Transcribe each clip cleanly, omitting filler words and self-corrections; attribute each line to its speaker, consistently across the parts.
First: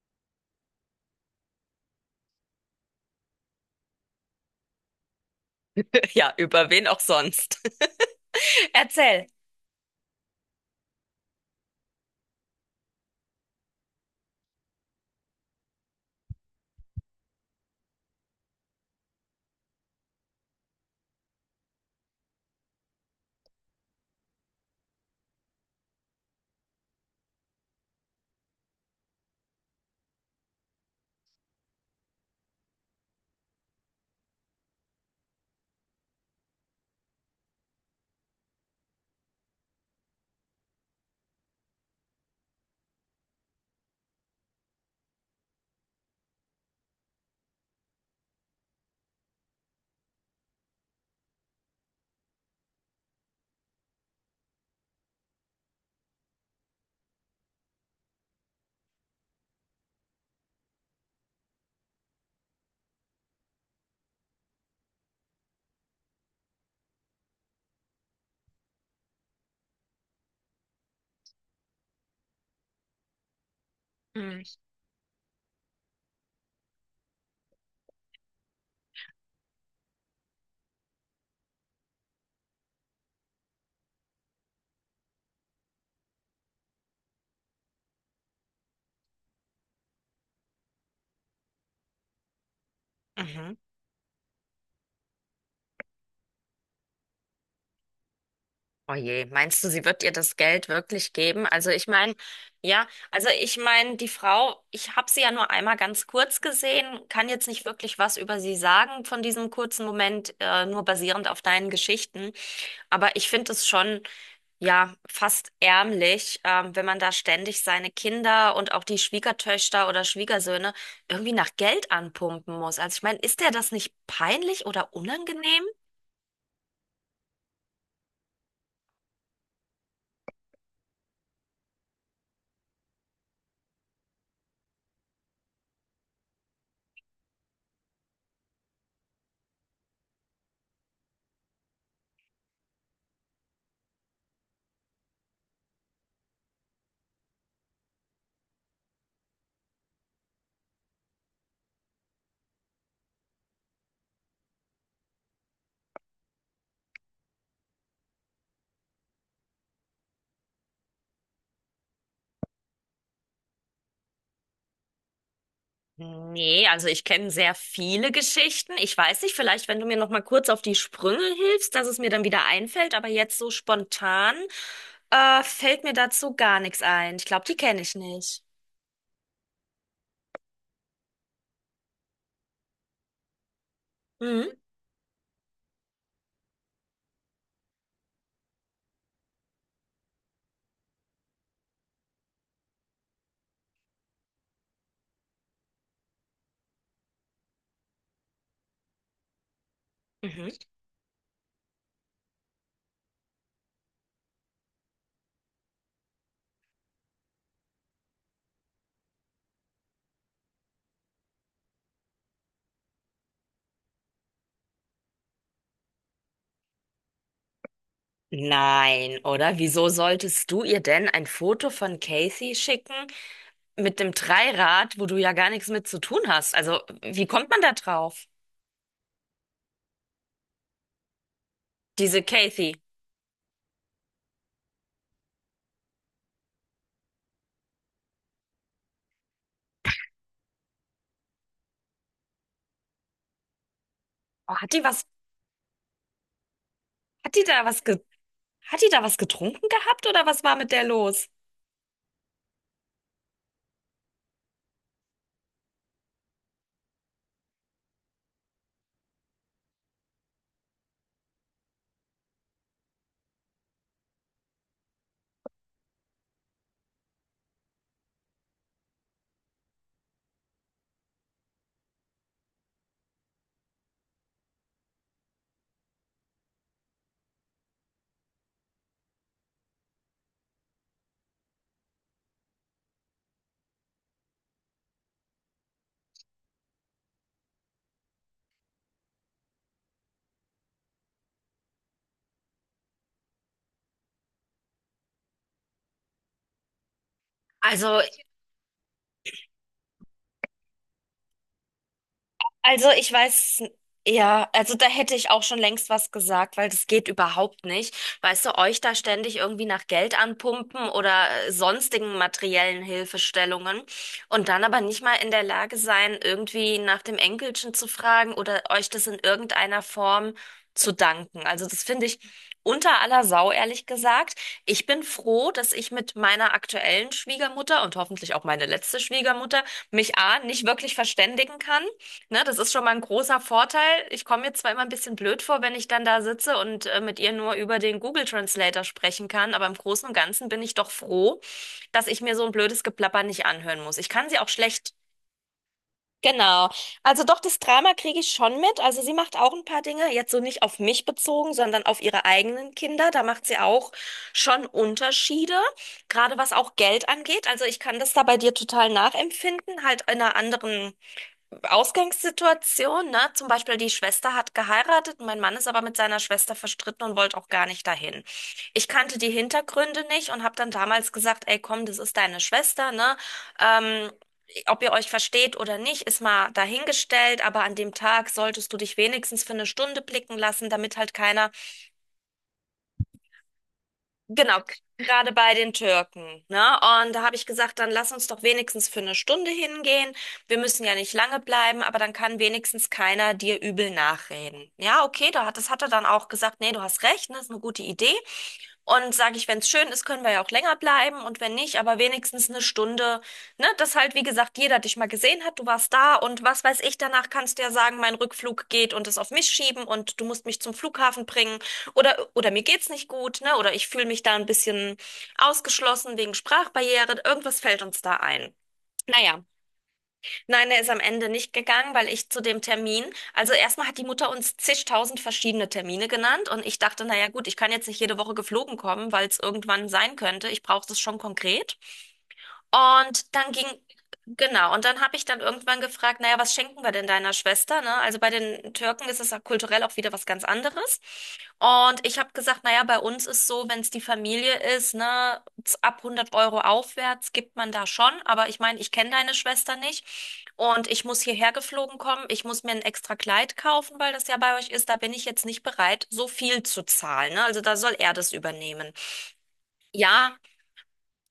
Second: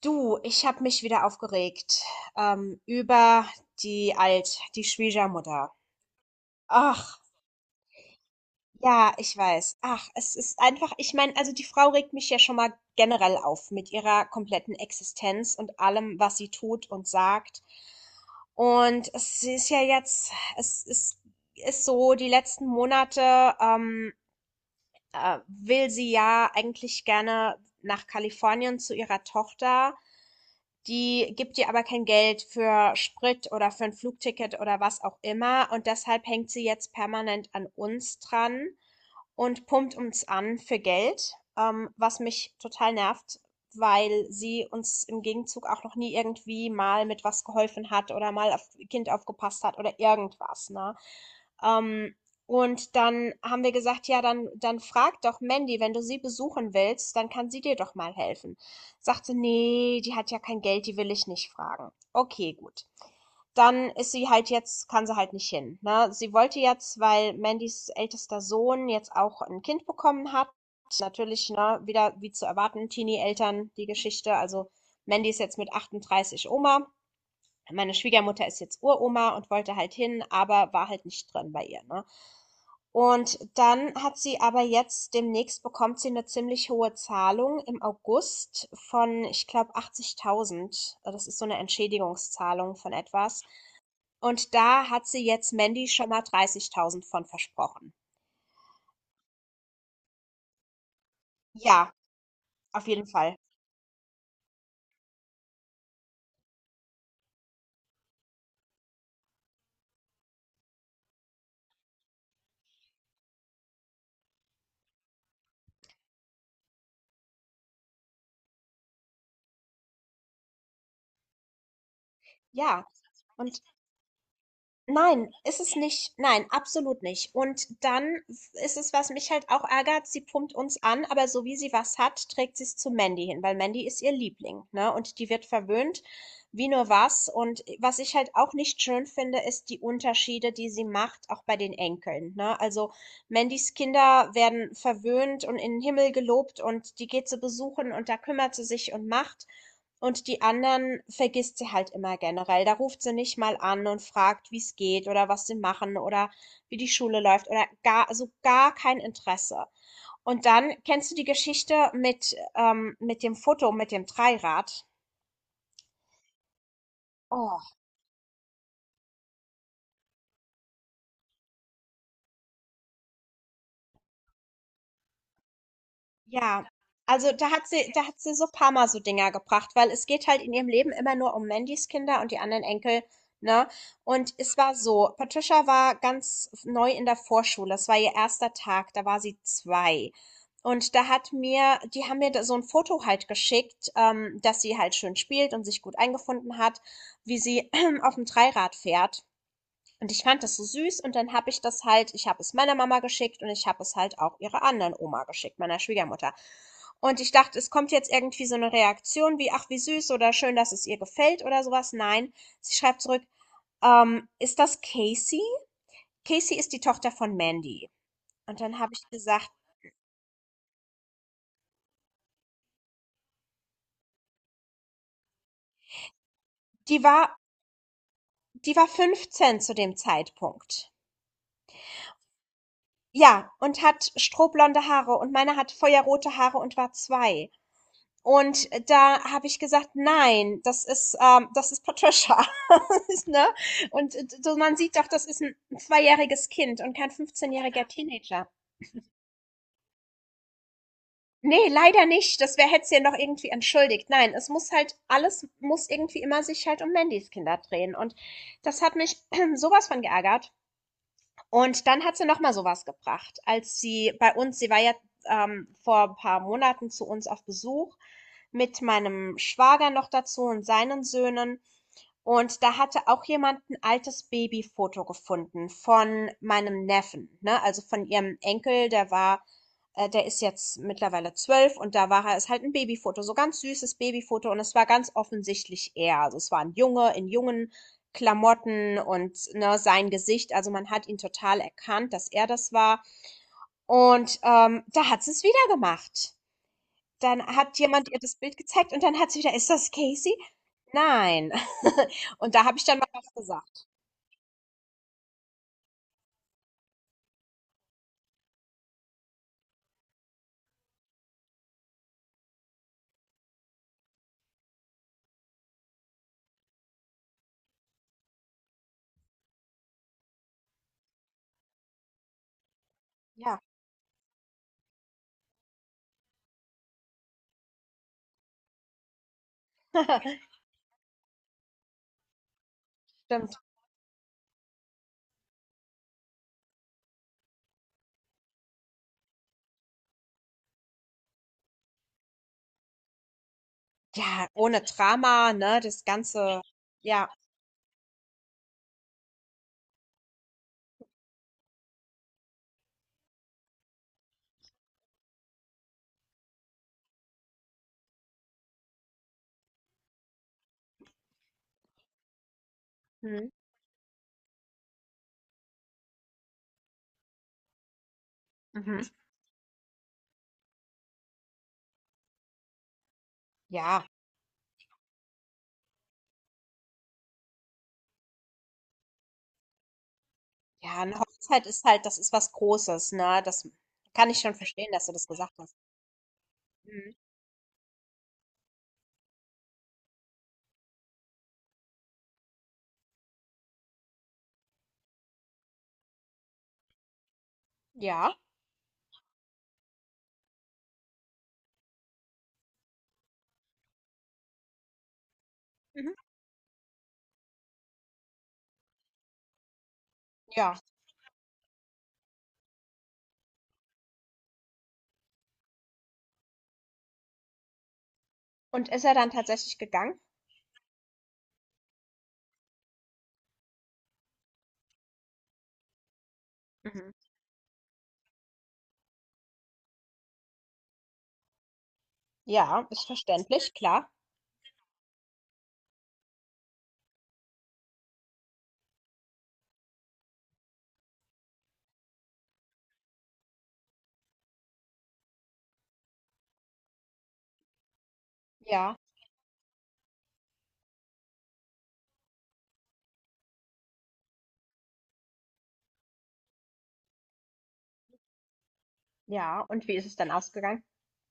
Speaker 1: Du, ich habe mich wieder aufgeregt über die Schwiegermutter.
Speaker 2: Ja, über wen auch
Speaker 1: Ach,
Speaker 2: sonst.
Speaker 1: ja,
Speaker 2: Erzähl.
Speaker 1: ich weiß. Ach, es ist einfach, ich meine, also die Frau regt mich ja schon mal generell auf mit ihrer kompletten Existenz und allem, was sie tut und sagt. Und es ist ja jetzt, es ist, ist so, die letzten Monate, will sie ja eigentlich gerne nach Kalifornien zu ihrer Tochter. Die gibt ihr aber kein Geld für Sprit oder für ein Flugticket oder was auch immer. Und deshalb hängt sie jetzt permanent an uns dran und pumpt uns an für Geld, was mich total nervt, weil sie uns im Gegenzug auch noch nie irgendwie mal mit was geholfen hat oder mal auf Kind aufgepasst hat oder irgendwas, ne? Ähm, und dann haben wir gesagt, ja, dann frag doch Mandy, wenn du sie besuchen willst, dann kann sie dir doch mal helfen. Sagte, nee, die hat ja kein Geld, die will ich nicht fragen. Okay, gut, dann ist sie halt jetzt, kann sie halt nicht hin. Ne? Sie wollte jetzt, weil Mandys ältester Sohn jetzt auch ein Kind bekommen hat, natürlich ne, wieder wie zu erwarten, Teenie-Eltern, die Geschichte.
Speaker 2: Hm.
Speaker 1: Also Mandy ist jetzt mit 38 Oma. Meine Schwiegermutter ist jetzt Uroma und wollte halt hin, aber war halt nicht drin bei ihr. Ne? Und dann hat sie aber jetzt demnächst bekommt sie eine ziemlich hohe Zahlung im August von, ich glaube, 80.000. Das ist so eine Entschädigungszahlung von etwas.
Speaker 2: Mhm.
Speaker 1: Und da hat sie jetzt Mandy schon mal 30.000 von versprochen.
Speaker 2: Oh je, meinst du, sie wird ihr das Geld wirklich geben? Also ich
Speaker 1: Ja,
Speaker 2: meine,
Speaker 1: auf
Speaker 2: ja,
Speaker 1: jeden
Speaker 2: also
Speaker 1: Fall.
Speaker 2: ich meine, die Frau, ich habe sie ja nur einmal ganz kurz gesehen, kann jetzt nicht wirklich was über sie sagen von diesem kurzen Moment, nur basierend auf deinen Geschichten. Aber ich finde es schon, ja, fast ärmlich, wenn man da ständig seine Kinder und auch die Schwiegertöchter oder Schwiegersöhne irgendwie nach Geld anpumpen muss.
Speaker 1: Ja.
Speaker 2: Also ich meine, ist der
Speaker 1: Und
Speaker 2: das nicht peinlich oder
Speaker 1: nein, ist
Speaker 2: unangenehm?
Speaker 1: es nicht. Nein, absolut nicht. Und dann ist es, was mich halt auch ärgert, sie pumpt uns an, aber so wie sie was hat, trägt sie es zu Mandy hin, weil Mandy ist ihr Liebling, ne? Und die wird verwöhnt, wie nur was. Und was ich halt auch nicht schön finde, ist die Unterschiede, die sie macht, auch bei den Enkeln, ne? Also Mandys Kinder werden verwöhnt und in den Himmel gelobt und die geht zu besuchen und da kümmert sie sich und macht. Und die anderen vergisst sie halt immer generell. Da ruft sie nicht mal an und fragt, wie's geht oder was sie machen oder wie die Schule läuft oder gar, also gar kein Interesse. Und dann kennst du die Geschichte mit dem Foto, mit dem Dreirad?
Speaker 2: Nee, also ich kenne sehr
Speaker 1: Oh,
Speaker 2: viele Geschichten. Ich weiß nicht, vielleicht, wenn du mir noch mal kurz auf die Sprünge hilfst, dass es mir dann wieder einfällt, aber jetzt so spontan, fällt mir dazu gar
Speaker 1: ja,
Speaker 2: nichts ein. Ich
Speaker 1: also
Speaker 2: glaube, die kenne ich
Speaker 1: da hat sie
Speaker 2: nicht.
Speaker 1: so paar Mal so Dinger gebracht, weil es geht halt in ihrem Leben immer nur um Mandys Kinder und die anderen Enkel, ne? Und es
Speaker 2: Mhm.
Speaker 1: war so, Patricia war ganz neu in der Vorschule, es war ihr erster Tag, da war sie zwei. Und die haben mir da so ein Foto halt geschickt, dass sie halt schön spielt und sich gut eingefunden hat, wie sie auf dem Dreirad fährt. Und ich fand
Speaker 2: Mhm.
Speaker 1: das so süß und dann habe ich habe es meiner Mama geschickt und ich habe es halt auch ihrer anderen Oma geschickt, meiner Schwiegermutter. Und ich dachte, es kommt jetzt irgendwie so eine Reaktion wie, ach, wie süß oder schön, dass es ihr gefällt oder sowas. Nein, sie schreibt zurück, ist das Casey? Casey ist die Tochter von Mandy. Und dann habe ich
Speaker 2: Nein,
Speaker 1: gesagt,
Speaker 2: oder? Wieso solltest du ihr denn ein Foto von Casey schicken? Mit dem Dreirad, wo du ja gar nichts mit zu tun hast. Also,
Speaker 1: die
Speaker 2: wie
Speaker 1: war,
Speaker 2: kommt man da drauf?
Speaker 1: die war 15 zu dem Zeitpunkt.
Speaker 2: Diese Kathy.
Speaker 1: Ja, und hat strohblonde Haare und meine hat feuerrote Haare und war zwei. Und da habe ich gesagt, nein, das ist Patricia. Ne? Und
Speaker 2: Oh,
Speaker 1: so, man sieht doch, das ist ein zweijähriges Kind und kein
Speaker 2: hat die da was
Speaker 1: 15-jähriger
Speaker 2: ge,
Speaker 1: Teenager.
Speaker 2: hat die da was getrunken gehabt oder was war mit der los?
Speaker 1: Nee, leider nicht. Das wäre hätte sie ja noch irgendwie entschuldigt. Nein, alles muss irgendwie immer sich halt um Mandys Kinder drehen. Und das hat mich sowas von geärgert. Und dann hat sie noch mal so was gebracht, als sie bei uns sie war ja, vor ein paar Monaten zu uns auf Besuch mit meinem Schwager noch dazu und seinen Söhnen. Und da hatte auch jemand ein altes Babyfoto gefunden von meinem Neffen, ne? Also, von ihrem Enkel, der ist jetzt mittlerweile 12 und da war er ist halt ein Babyfoto, so ganz süßes Babyfoto und es war ganz offensichtlich er. Also, es war ein Junge in jungen Klamotten und, ne, sein Gesicht. Also, man hat ihn total erkannt, dass er das war. Und da hat sie es wieder gemacht. Dann hat
Speaker 2: Also
Speaker 1: jemand ihr das Bild gezeigt und dann hat sie wieder: „Ist das Casey?" Nein. Und da habe ich
Speaker 2: Also
Speaker 1: dann mal
Speaker 2: ich
Speaker 1: was
Speaker 2: weiß,
Speaker 1: gesagt.
Speaker 2: ja, also da hätte ich auch schon längst was gesagt, weil das geht überhaupt nicht. Weißt du, euch da ständig irgendwie nach Geld anpumpen oder sonstigen materiellen Hilfestellungen und dann aber nicht mal in der Lage sein, irgendwie nach dem Enkelchen zu fragen oder euch das in irgendeiner Form zu danken. Also das finde ich unter aller Sau,
Speaker 1: Ja,
Speaker 2: ehrlich gesagt. Ich bin froh, dass ich mit meiner aktuellen Schwiegermutter und hoffentlich auch meine letzte Schwiegermutter mich A, nicht wirklich verständigen kann. Ne, das ist schon mal ein großer
Speaker 1: stimmt.
Speaker 2: Vorteil. Ich komme mir zwar immer ein bisschen blöd vor, wenn ich dann da sitze und mit ihr nur über den Google Translator sprechen kann, aber im Großen und Ganzen bin ich doch froh, dass ich mir so ein blödes Geplapper nicht anhören muss. Ich kann sie
Speaker 1: Ja,
Speaker 2: auch
Speaker 1: ohne
Speaker 2: schlecht.
Speaker 1: Drama, ne, das Ganze,
Speaker 2: Genau. Also
Speaker 1: ja.
Speaker 2: doch, das Drama kriege ich schon mit. Also sie macht auch ein paar Dinge, jetzt so nicht auf mich bezogen, sondern auf ihre eigenen Kinder. Da macht sie auch schon Unterschiede, gerade was auch Geld angeht. Also ich kann das da bei dir total nachempfinden, halt in einer anderen Ausgangssituation, ne?
Speaker 1: Mhm.
Speaker 2: Zum Beispiel die Schwester hat geheiratet, mein Mann ist aber mit seiner Schwester verstritten und wollte auch gar nicht dahin. Ich
Speaker 1: Mhm.
Speaker 2: kannte die Hintergründe nicht und habe dann damals gesagt, ey, komm, das ist deine Schwester, ne?
Speaker 1: Ja,
Speaker 2: Ähm, ob ihr euch versteht oder nicht, ist mal dahingestellt, aber an dem Tag solltest du dich wenigstens für eine Stunde blicken lassen, damit
Speaker 1: ja,
Speaker 2: halt
Speaker 1: eine
Speaker 2: keiner.
Speaker 1: Hochzeit ist halt, das ist was Großes, ne, das kann ich schon
Speaker 2: Genau,
Speaker 1: verstehen, dass du das
Speaker 2: gerade
Speaker 1: gesagt
Speaker 2: bei den
Speaker 1: hast.
Speaker 2: Türken, ne?
Speaker 1: Mhm.
Speaker 2: Und da habe ich gesagt, dann lass uns doch wenigstens für eine Stunde hingehen. Wir müssen ja nicht lange bleiben, aber dann kann wenigstens keiner dir übel nachreden. Ja, okay, da hat, das hat er dann auch gesagt, nee, du hast recht, ne, ist eine gute Idee.
Speaker 1: Ja,
Speaker 2: Und sage ich, wenn es schön ist, können wir ja auch länger bleiben und wenn nicht, aber wenigstens eine Stunde, ne? Dass halt, wie gesagt, jeder dich mal gesehen hat, du warst
Speaker 1: mhm,
Speaker 2: da und was weiß ich, danach kannst du ja sagen, mein Rückflug geht und es auf mich schieben und du musst mich zum
Speaker 1: ja.
Speaker 2: Flughafen bringen oder mir geht's nicht gut, ne? Oder ich fühle mich da ein bisschen ausgeschlossen wegen Sprachbarriere. Irgendwas fällt uns da ein.
Speaker 1: Und ist er dann
Speaker 2: Naja.
Speaker 1: tatsächlich gegangen?
Speaker 2: Nein, er ist am Ende nicht gegangen, weil ich zu dem Termin, also erstmal hat die Mutter uns zigtausend verschiedene Termine genannt und ich dachte,
Speaker 1: Mhm.
Speaker 2: naja gut, ich kann jetzt nicht jede Woche geflogen kommen, weil es irgendwann sein könnte. Ich brauche das schon konkret.
Speaker 1: Ja, ist
Speaker 2: Und dann ging,
Speaker 1: verständlich, klar.
Speaker 2: genau, und dann habe ich dann irgendwann gefragt, naja, was schenken wir denn deiner Schwester, ne? Also bei den Türken ist es auch kulturell auch wieder was ganz anderes. Und ich habe gesagt, naja, bei uns ist so, wenn es die Familie ist, ne, ab 100 Euro aufwärts gibt man da schon. Aber ich meine, ich
Speaker 1: Ja,
Speaker 2: kenne deine Schwester nicht. Und ich muss hierher geflogen kommen. Ich muss mir ein extra Kleid kaufen, weil das ja bei euch ist. Da bin ich jetzt nicht bereit, so viel zu zahlen, ne? Also da soll er das übernehmen.
Speaker 1: ja. Und wie ist es dann
Speaker 2: Ja,
Speaker 1: ausgegangen?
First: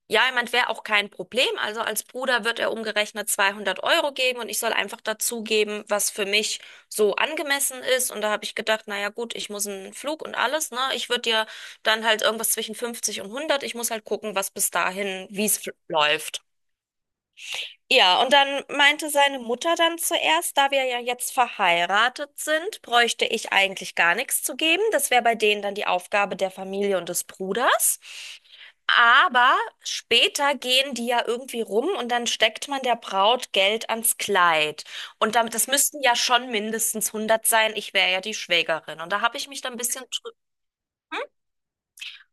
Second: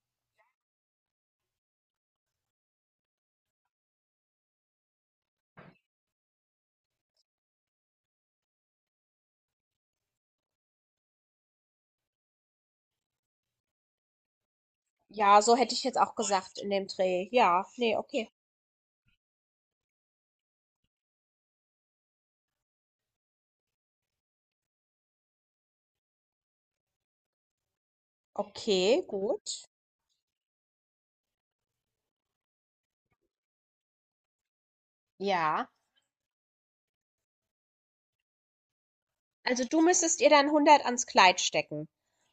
Speaker 2: ja, ich meine, wäre auch kein Problem. Also als Bruder wird er umgerechnet 200 Euro geben und ich soll einfach dazugeben, was für mich so angemessen ist. Und da habe ich gedacht, naja gut, ich muss einen Flug und alles, ne? Ich würde dir dann halt irgendwas zwischen 50 und 100. Ich muss halt gucken, was bis dahin,
Speaker 1: Ja,
Speaker 2: wie
Speaker 1: so
Speaker 2: es
Speaker 1: hätte ich jetzt auch
Speaker 2: läuft.
Speaker 1: gesagt in dem Dreh. Ja, nee,
Speaker 2: Ja,
Speaker 1: okay.
Speaker 2: und dann meinte seine Mutter dann zuerst, da wir ja jetzt verheiratet sind, bräuchte ich eigentlich gar nichts zu geben. Das wäre bei denen dann die Aufgabe der Familie und des Bruders.
Speaker 1: Okay,
Speaker 2: Aber
Speaker 1: gut.
Speaker 2: später gehen die ja irgendwie rum und dann steckt man der Braut Geld ans Kleid. Und damit,
Speaker 1: Ja.
Speaker 2: das müssten ja schon mindestens 100 sein. Ich wäre ja die Schwägerin. Und da habe ich mich
Speaker 1: Also,
Speaker 2: dann ein
Speaker 1: du
Speaker 2: bisschen
Speaker 1: müsstest ihr dann 100 ans Kleid stecken.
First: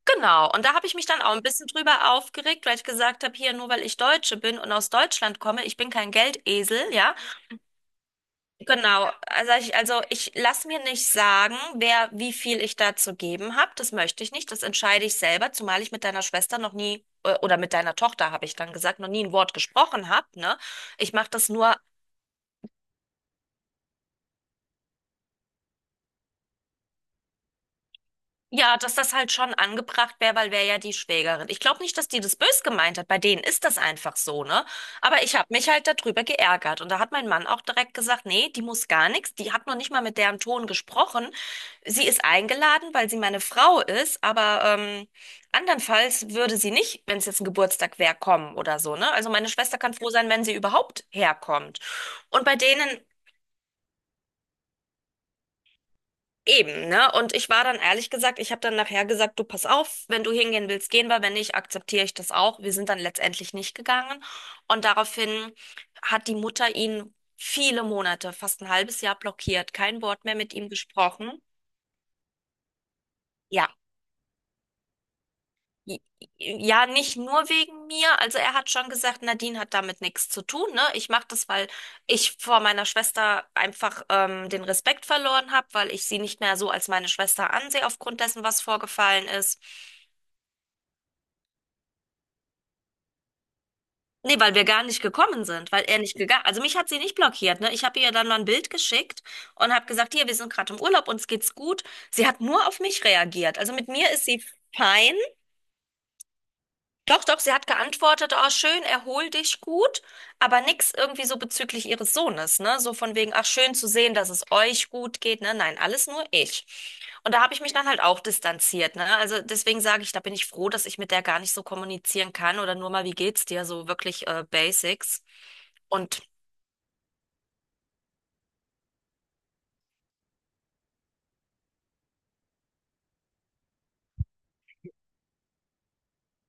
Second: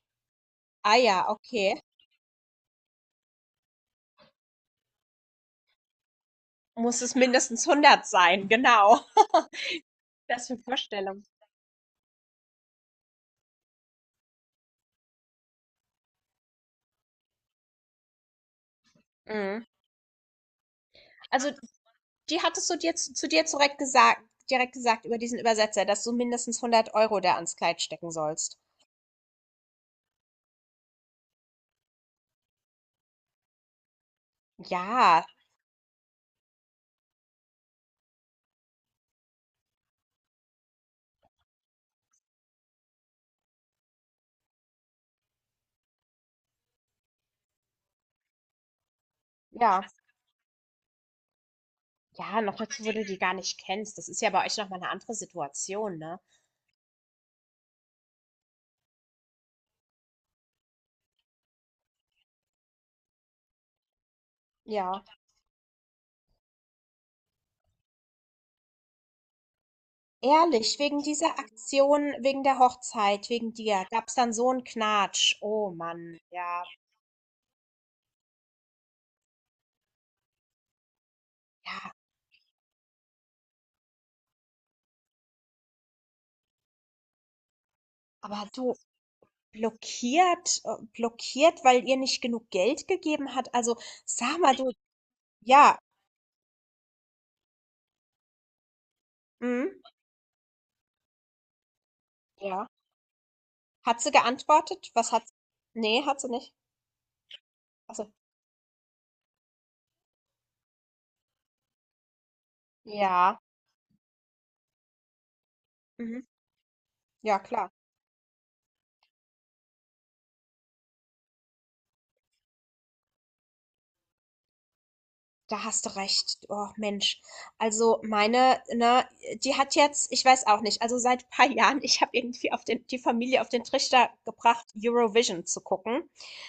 Speaker 2: genau. Und da habe
Speaker 1: Ah
Speaker 2: ich mich dann
Speaker 1: ja,
Speaker 2: auch ein bisschen
Speaker 1: okay.
Speaker 2: drüber aufgeregt, weil ich gesagt habe, hier nur weil ich Deutsche bin und aus Deutschland komme, ich bin kein Geldesel,
Speaker 1: Muss es
Speaker 2: ja.
Speaker 1: mindestens 100 sein, genau.
Speaker 2: Genau, also ich
Speaker 1: Das für
Speaker 2: lasse mir nicht
Speaker 1: Vorstellung.
Speaker 2: sagen, wer wie viel ich da zu geben habe. Das möchte ich nicht. Das entscheide ich selber, zumal ich mit deiner Schwester noch nie oder mit deiner Tochter, habe ich dann gesagt, noch nie ein Wort
Speaker 1: Mhm.
Speaker 2: gesprochen habe, ne? Ich mache das
Speaker 1: Also,
Speaker 2: nur.
Speaker 1: die hattest du dir zu dir direkt gesagt über diesen Übersetzer, dass du mindestens 100 Euro da ans Kleid stecken sollst.
Speaker 2: Ja, dass das halt schon angebracht wäre, weil wäre ja die Schwägerin. Ich glaube nicht, dass die das bös gemeint hat. Bei denen ist das einfach so, ne? Aber
Speaker 1: Ja,
Speaker 2: ich habe mich halt darüber geärgert. Und da hat mein Mann auch direkt gesagt, nee, die muss gar nichts. Die hat noch nicht mal mit deren Ton gesprochen. Sie ist eingeladen, weil sie meine Frau ist. Aber andernfalls würde sie nicht, wenn es jetzt ein Geburtstag wäre, kommen oder so, ne? Also meine Schwester
Speaker 1: ja,
Speaker 2: kann froh sein, wenn sie überhaupt herkommt.
Speaker 1: ja,
Speaker 2: Und
Speaker 1: noch
Speaker 2: bei
Speaker 1: dazu, wo
Speaker 2: denen
Speaker 1: du die gar nicht kennst. Das ist ja bei euch nochmal eine andere Situation, ne?
Speaker 2: Eben, ne? Und ich war dann ehrlich gesagt, ich habe dann nachher gesagt, du pass auf, wenn du hingehen willst, gehen wir, wenn nicht, akzeptiere ich das auch. Wir sind dann letztendlich nicht gegangen. Und
Speaker 1: Ja.
Speaker 2: daraufhin hat die Mutter ihn viele Monate, fast ein halbes Jahr blockiert, kein Wort mehr mit ihm
Speaker 1: Ehrlich, wegen dieser
Speaker 2: gesprochen.
Speaker 1: Aktion, wegen der Hochzeit, wegen
Speaker 2: Ja,
Speaker 1: dir, gab's dann so einen Knatsch. Oh
Speaker 2: i-
Speaker 1: Mann, ja,
Speaker 2: ja, nicht nur wegen mir. Also er hat schon gesagt, Nadine hat damit nichts zu tun, ne? Ich mache das, weil
Speaker 1: ja.
Speaker 2: ich vor meiner Schwester einfach den Respekt verloren habe, weil ich sie nicht mehr so als meine Schwester ansehe aufgrund dessen,
Speaker 1: Aber
Speaker 2: was
Speaker 1: du,
Speaker 2: vorgefallen ist.
Speaker 1: Blockiert, weil ihr nicht genug Geld gegeben hat? Also, sag
Speaker 2: Nee, weil
Speaker 1: mal
Speaker 2: wir
Speaker 1: du,
Speaker 2: gar nicht gekommen sind,
Speaker 1: ja,
Speaker 2: weil er nicht gegangen. Also mich hat sie nicht blockiert, ne? Ich habe ihr dann mal ein Bild geschickt und
Speaker 1: mhm,
Speaker 2: habe gesagt, hier, wir sind gerade im Urlaub, uns geht's gut. Sie hat
Speaker 1: ja.
Speaker 2: nur auf mich reagiert. Also mit
Speaker 1: Hat sie
Speaker 2: mir ist sie
Speaker 1: geantwortet? Was
Speaker 2: fein,
Speaker 1: hat sie? Nee, hat sie nicht.
Speaker 2: doch, doch, sie hat
Speaker 1: Also,
Speaker 2: geantwortet, oh, schön, erhol dich gut, aber nix irgendwie so bezüglich ihres Sohnes, ne? So von wegen,
Speaker 1: ja,
Speaker 2: ach, schön zu sehen, dass es euch gut geht, ne? Nein, alles
Speaker 1: mhm,
Speaker 2: nur ich. Und
Speaker 1: ja,
Speaker 2: da habe ich
Speaker 1: klar.
Speaker 2: mich dann halt auch distanziert, ne? Also deswegen sage ich, da bin ich froh, dass ich mit der gar nicht so kommunizieren kann oder nur mal, wie geht's dir, so wirklich Basics.
Speaker 1: Da hast du
Speaker 2: Und
Speaker 1: recht. Oh Mensch. Also, meine, ne, die hat jetzt ich weiß auch nicht, also seit ein paar Jahren ich habe irgendwie auf den die Familie auf den Trichter gebracht, Eurovision zu gucken.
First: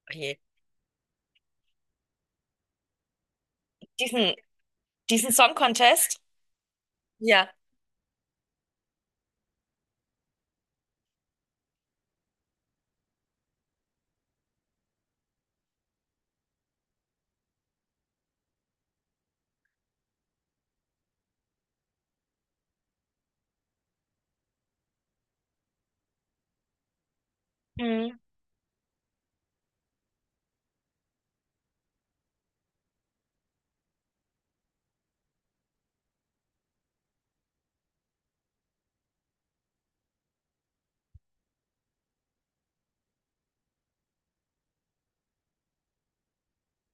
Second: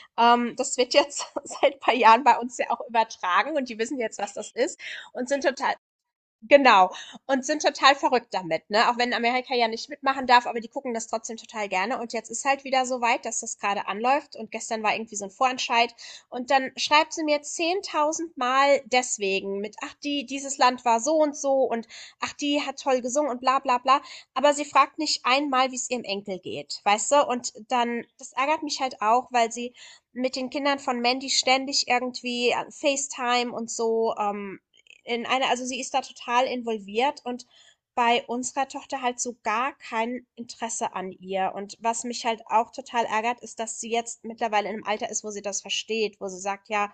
Speaker 2: oh je,
Speaker 1: Das wird jetzt seit ein paar Jahren bei uns ja auch übertragen und die wissen jetzt, was
Speaker 2: diesen,
Speaker 1: das ist und
Speaker 2: diesen
Speaker 1: sind
Speaker 2: Song
Speaker 1: total.
Speaker 2: Contest,
Speaker 1: Genau. Und
Speaker 2: ja.
Speaker 1: sind total verrückt damit, ne? Auch wenn Amerika ja nicht mitmachen darf, aber die gucken das trotzdem total gerne. Und jetzt ist halt wieder so weit, dass das gerade anläuft. Und gestern war irgendwie so ein Vorentscheid. Und dann schreibt sie mir 10.000 Mal deswegen mit, ach, die, dieses Land war so und so und ach, die hat toll gesungen und bla, bla, bla. Aber sie fragt nicht einmal, wie es ihrem Enkel geht, weißt du? Und dann,
Speaker 2: Mhm.
Speaker 1: das ärgert mich halt auch, weil sie mit den Kindern von Mandy ständig irgendwie an FaceTime und so also sie ist da total involviert und bei unserer Tochter halt so gar kein Interesse an ihr. Und was mich halt auch total ärgert, ist, dass sie jetzt mittlerweile in einem Alter ist, wo sie das versteht, wo sie sagt, ja,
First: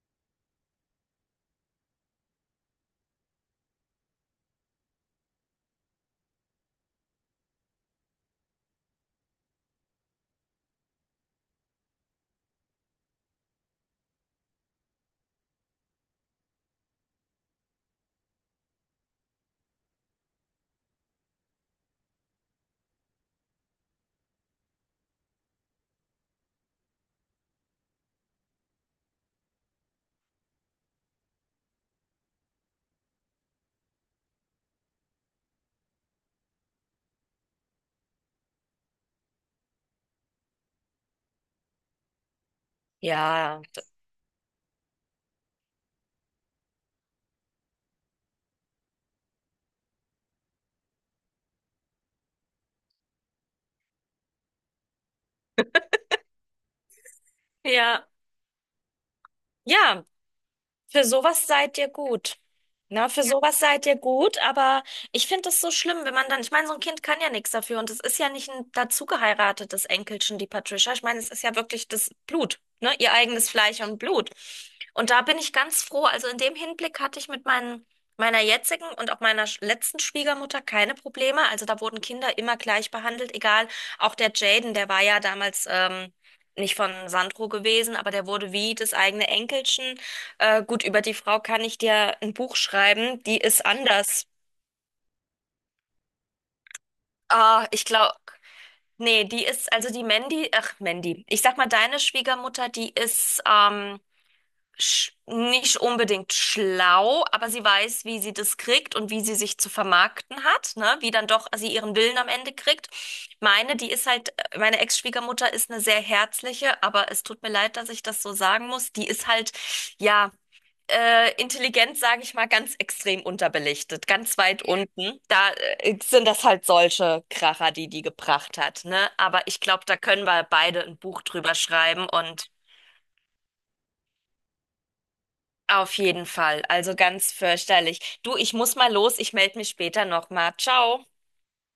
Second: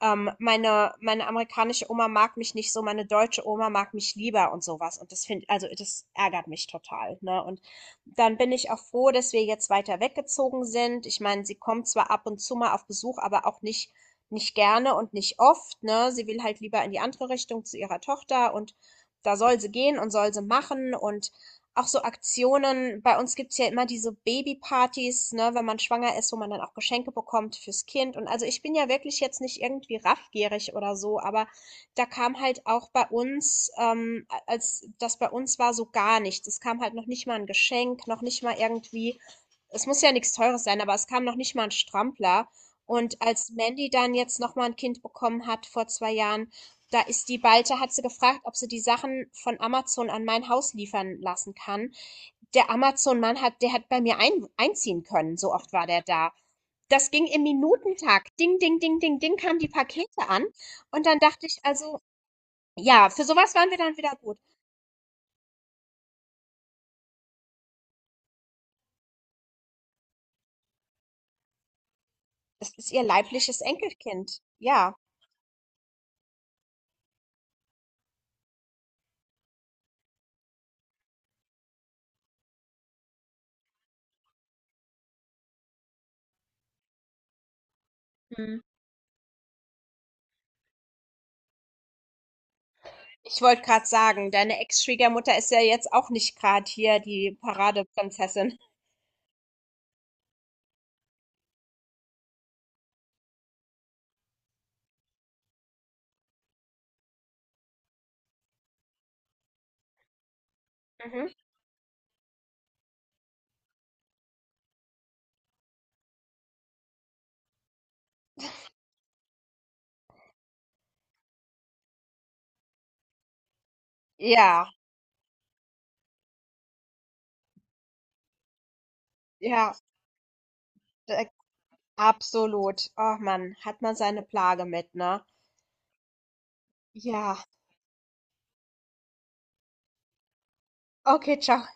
Speaker 1: meine amerikanische Oma mag mich nicht so, meine deutsche Oma mag mich lieber und sowas. Also das ärgert mich total, ne? Und dann bin ich auch froh, dass wir jetzt weiter weggezogen sind. Ich meine, sie kommt zwar ab und zu mal auf Besuch, aber auch nicht, nicht gerne und nicht oft, ne? Sie will halt lieber in die andere Richtung zu ihrer Tochter und da soll sie gehen und soll sie machen und auch so Aktionen. Bei uns gibt's ja immer diese Babypartys, ne, wenn man schwanger ist, wo man dann auch Geschenke bekommt fürs Kind. Und also ich bin ja wirklich jetzt nicht irgendwie raffgierig oder so, aber da kam halt auch bei uns, als das bei uns war, so gar nichts. Es kam halt noch nicht mal ein Geschenk, noch nicht mal irgendwie, es muss ja nichts Teures sein, aber es kam noch nicht mal ein Strampler. Und als
Speaker 2: Ja.
Speaker 1: Mandy dann jetzt noch mal ein Kind bekommen hat vor 2 Jahren, da ist die Balte, hat sie gefragt, ob sie die Sachen von Amazon an mein Haus liefern lassen kann. Der Amazon-Mann der hat bei mir einziehen können, so oft war der da. Das ging im
Speaker 2: Ja.
Speaker 1: Minutentakt. Ding, ding, ding, ding, ding kamen die
Speaker 2: Ja,
Speaker 1: Pakete an.
Speaker 2: für
Speaker 1: Und dann dachte
Speaker 2: sowas
Speaker 1: ich
Speaker 2: seid ihr
Speaker 1: also,
Speaker 2: gut. Na,
Speaker 1: ja,
Speaker 2: für
Speaker 1: für
Speaker 2: Ja.
Speaker 1: sowas
Speaker 2: sowas
Speaker 1: waren wir
Speaker 2: seid ihr
Speaker 1: dann wieder gut.
Speaker 2: gut, aber ich finde es so schlimm, wenn man dann, ich meine, so ein Kind kann ja nichts dafür und es ist ja nicht ein dazu geheiratetes Enkelchen, die Patricia. Ich meine, es ist ja wirklich das Blut,
Speaker 1: Das ist
Speaker 2: ne?
Speaker 1: ihr
Speaker 2: Ihr eigenes
Speaker 1: leibliches
Speaker 2: Fleisch und Blut.
Speaker 1: Enkelkind. Ja.
Speaker 2: Und da bin ich ganz froh. Also in dem Hinblick hatte ich mit meiner jetzigen und auch meiner letzten Schwiegermutter keine Probleme. Also da wurden Kinder immer gleich behandelt, egal. Auch der Jaden, der war ja damals, nicht von Sandro gewesen, aber der wurde
Speaker 1: Hm.
Speaker 2: wie das eigene Enkelchen. Gut, über die Frau kann ich dir ein Buch schreiben. Die
Speaker 1: Ich wollte
Speaker 2: ist
Speaker 1: gerade
Speaker 2: anders.
Speaker 1: sagen, deine Ex-Schwiegermutter ist ja jetzt auch nicht gerade hier die
Speaker 2: Ah, ich glaube,
Speaker 1: Paradeprinzessin.
Speaker 2: nee, die ist, also die Mandy, ach, Mandy. Ich sag mal, deine Schwiegermutter, die ist sch nicht unbedingt schlau, aber sie weiß, wie sie das kriegt und wie sie sich zu vermarkten hat, ne? Wie dann
Speaker 1: Mhm.
Speaker 2: doch sie ihren Willen am Ende kriegt. Meine, die ist halt, meine Ex-Schwiegermutter ist eine sehr herzliche, aber es tut mir leid, dass ich das so sagen muss. Die ist halt, ja, Intelligenz, sage ich mal, ganz extrem unterbelichtet, ganz weit
Speaker 1: Ja,
Speaker 2: unten. Da sind das halt solche Kracher, die die gebracht hat, ne? Aber ich
Speaker 1: ja,
Speaker 2: glaube, da können wir beide ein Buch
Speaker 1: da
Speaker 2: drüber schreiben und
Speaker 1: absolut. Oh Mann, hat man seine Plage mit, ne?
Speaker 2: auf jeden Fall. Also ganz
Speaker 1: Ja.
Speaker 2: fürchterlich. Du, ich muss mal los. Ich melde mich später nochmal. Ciao.
Speaker 1: Okay, ciao.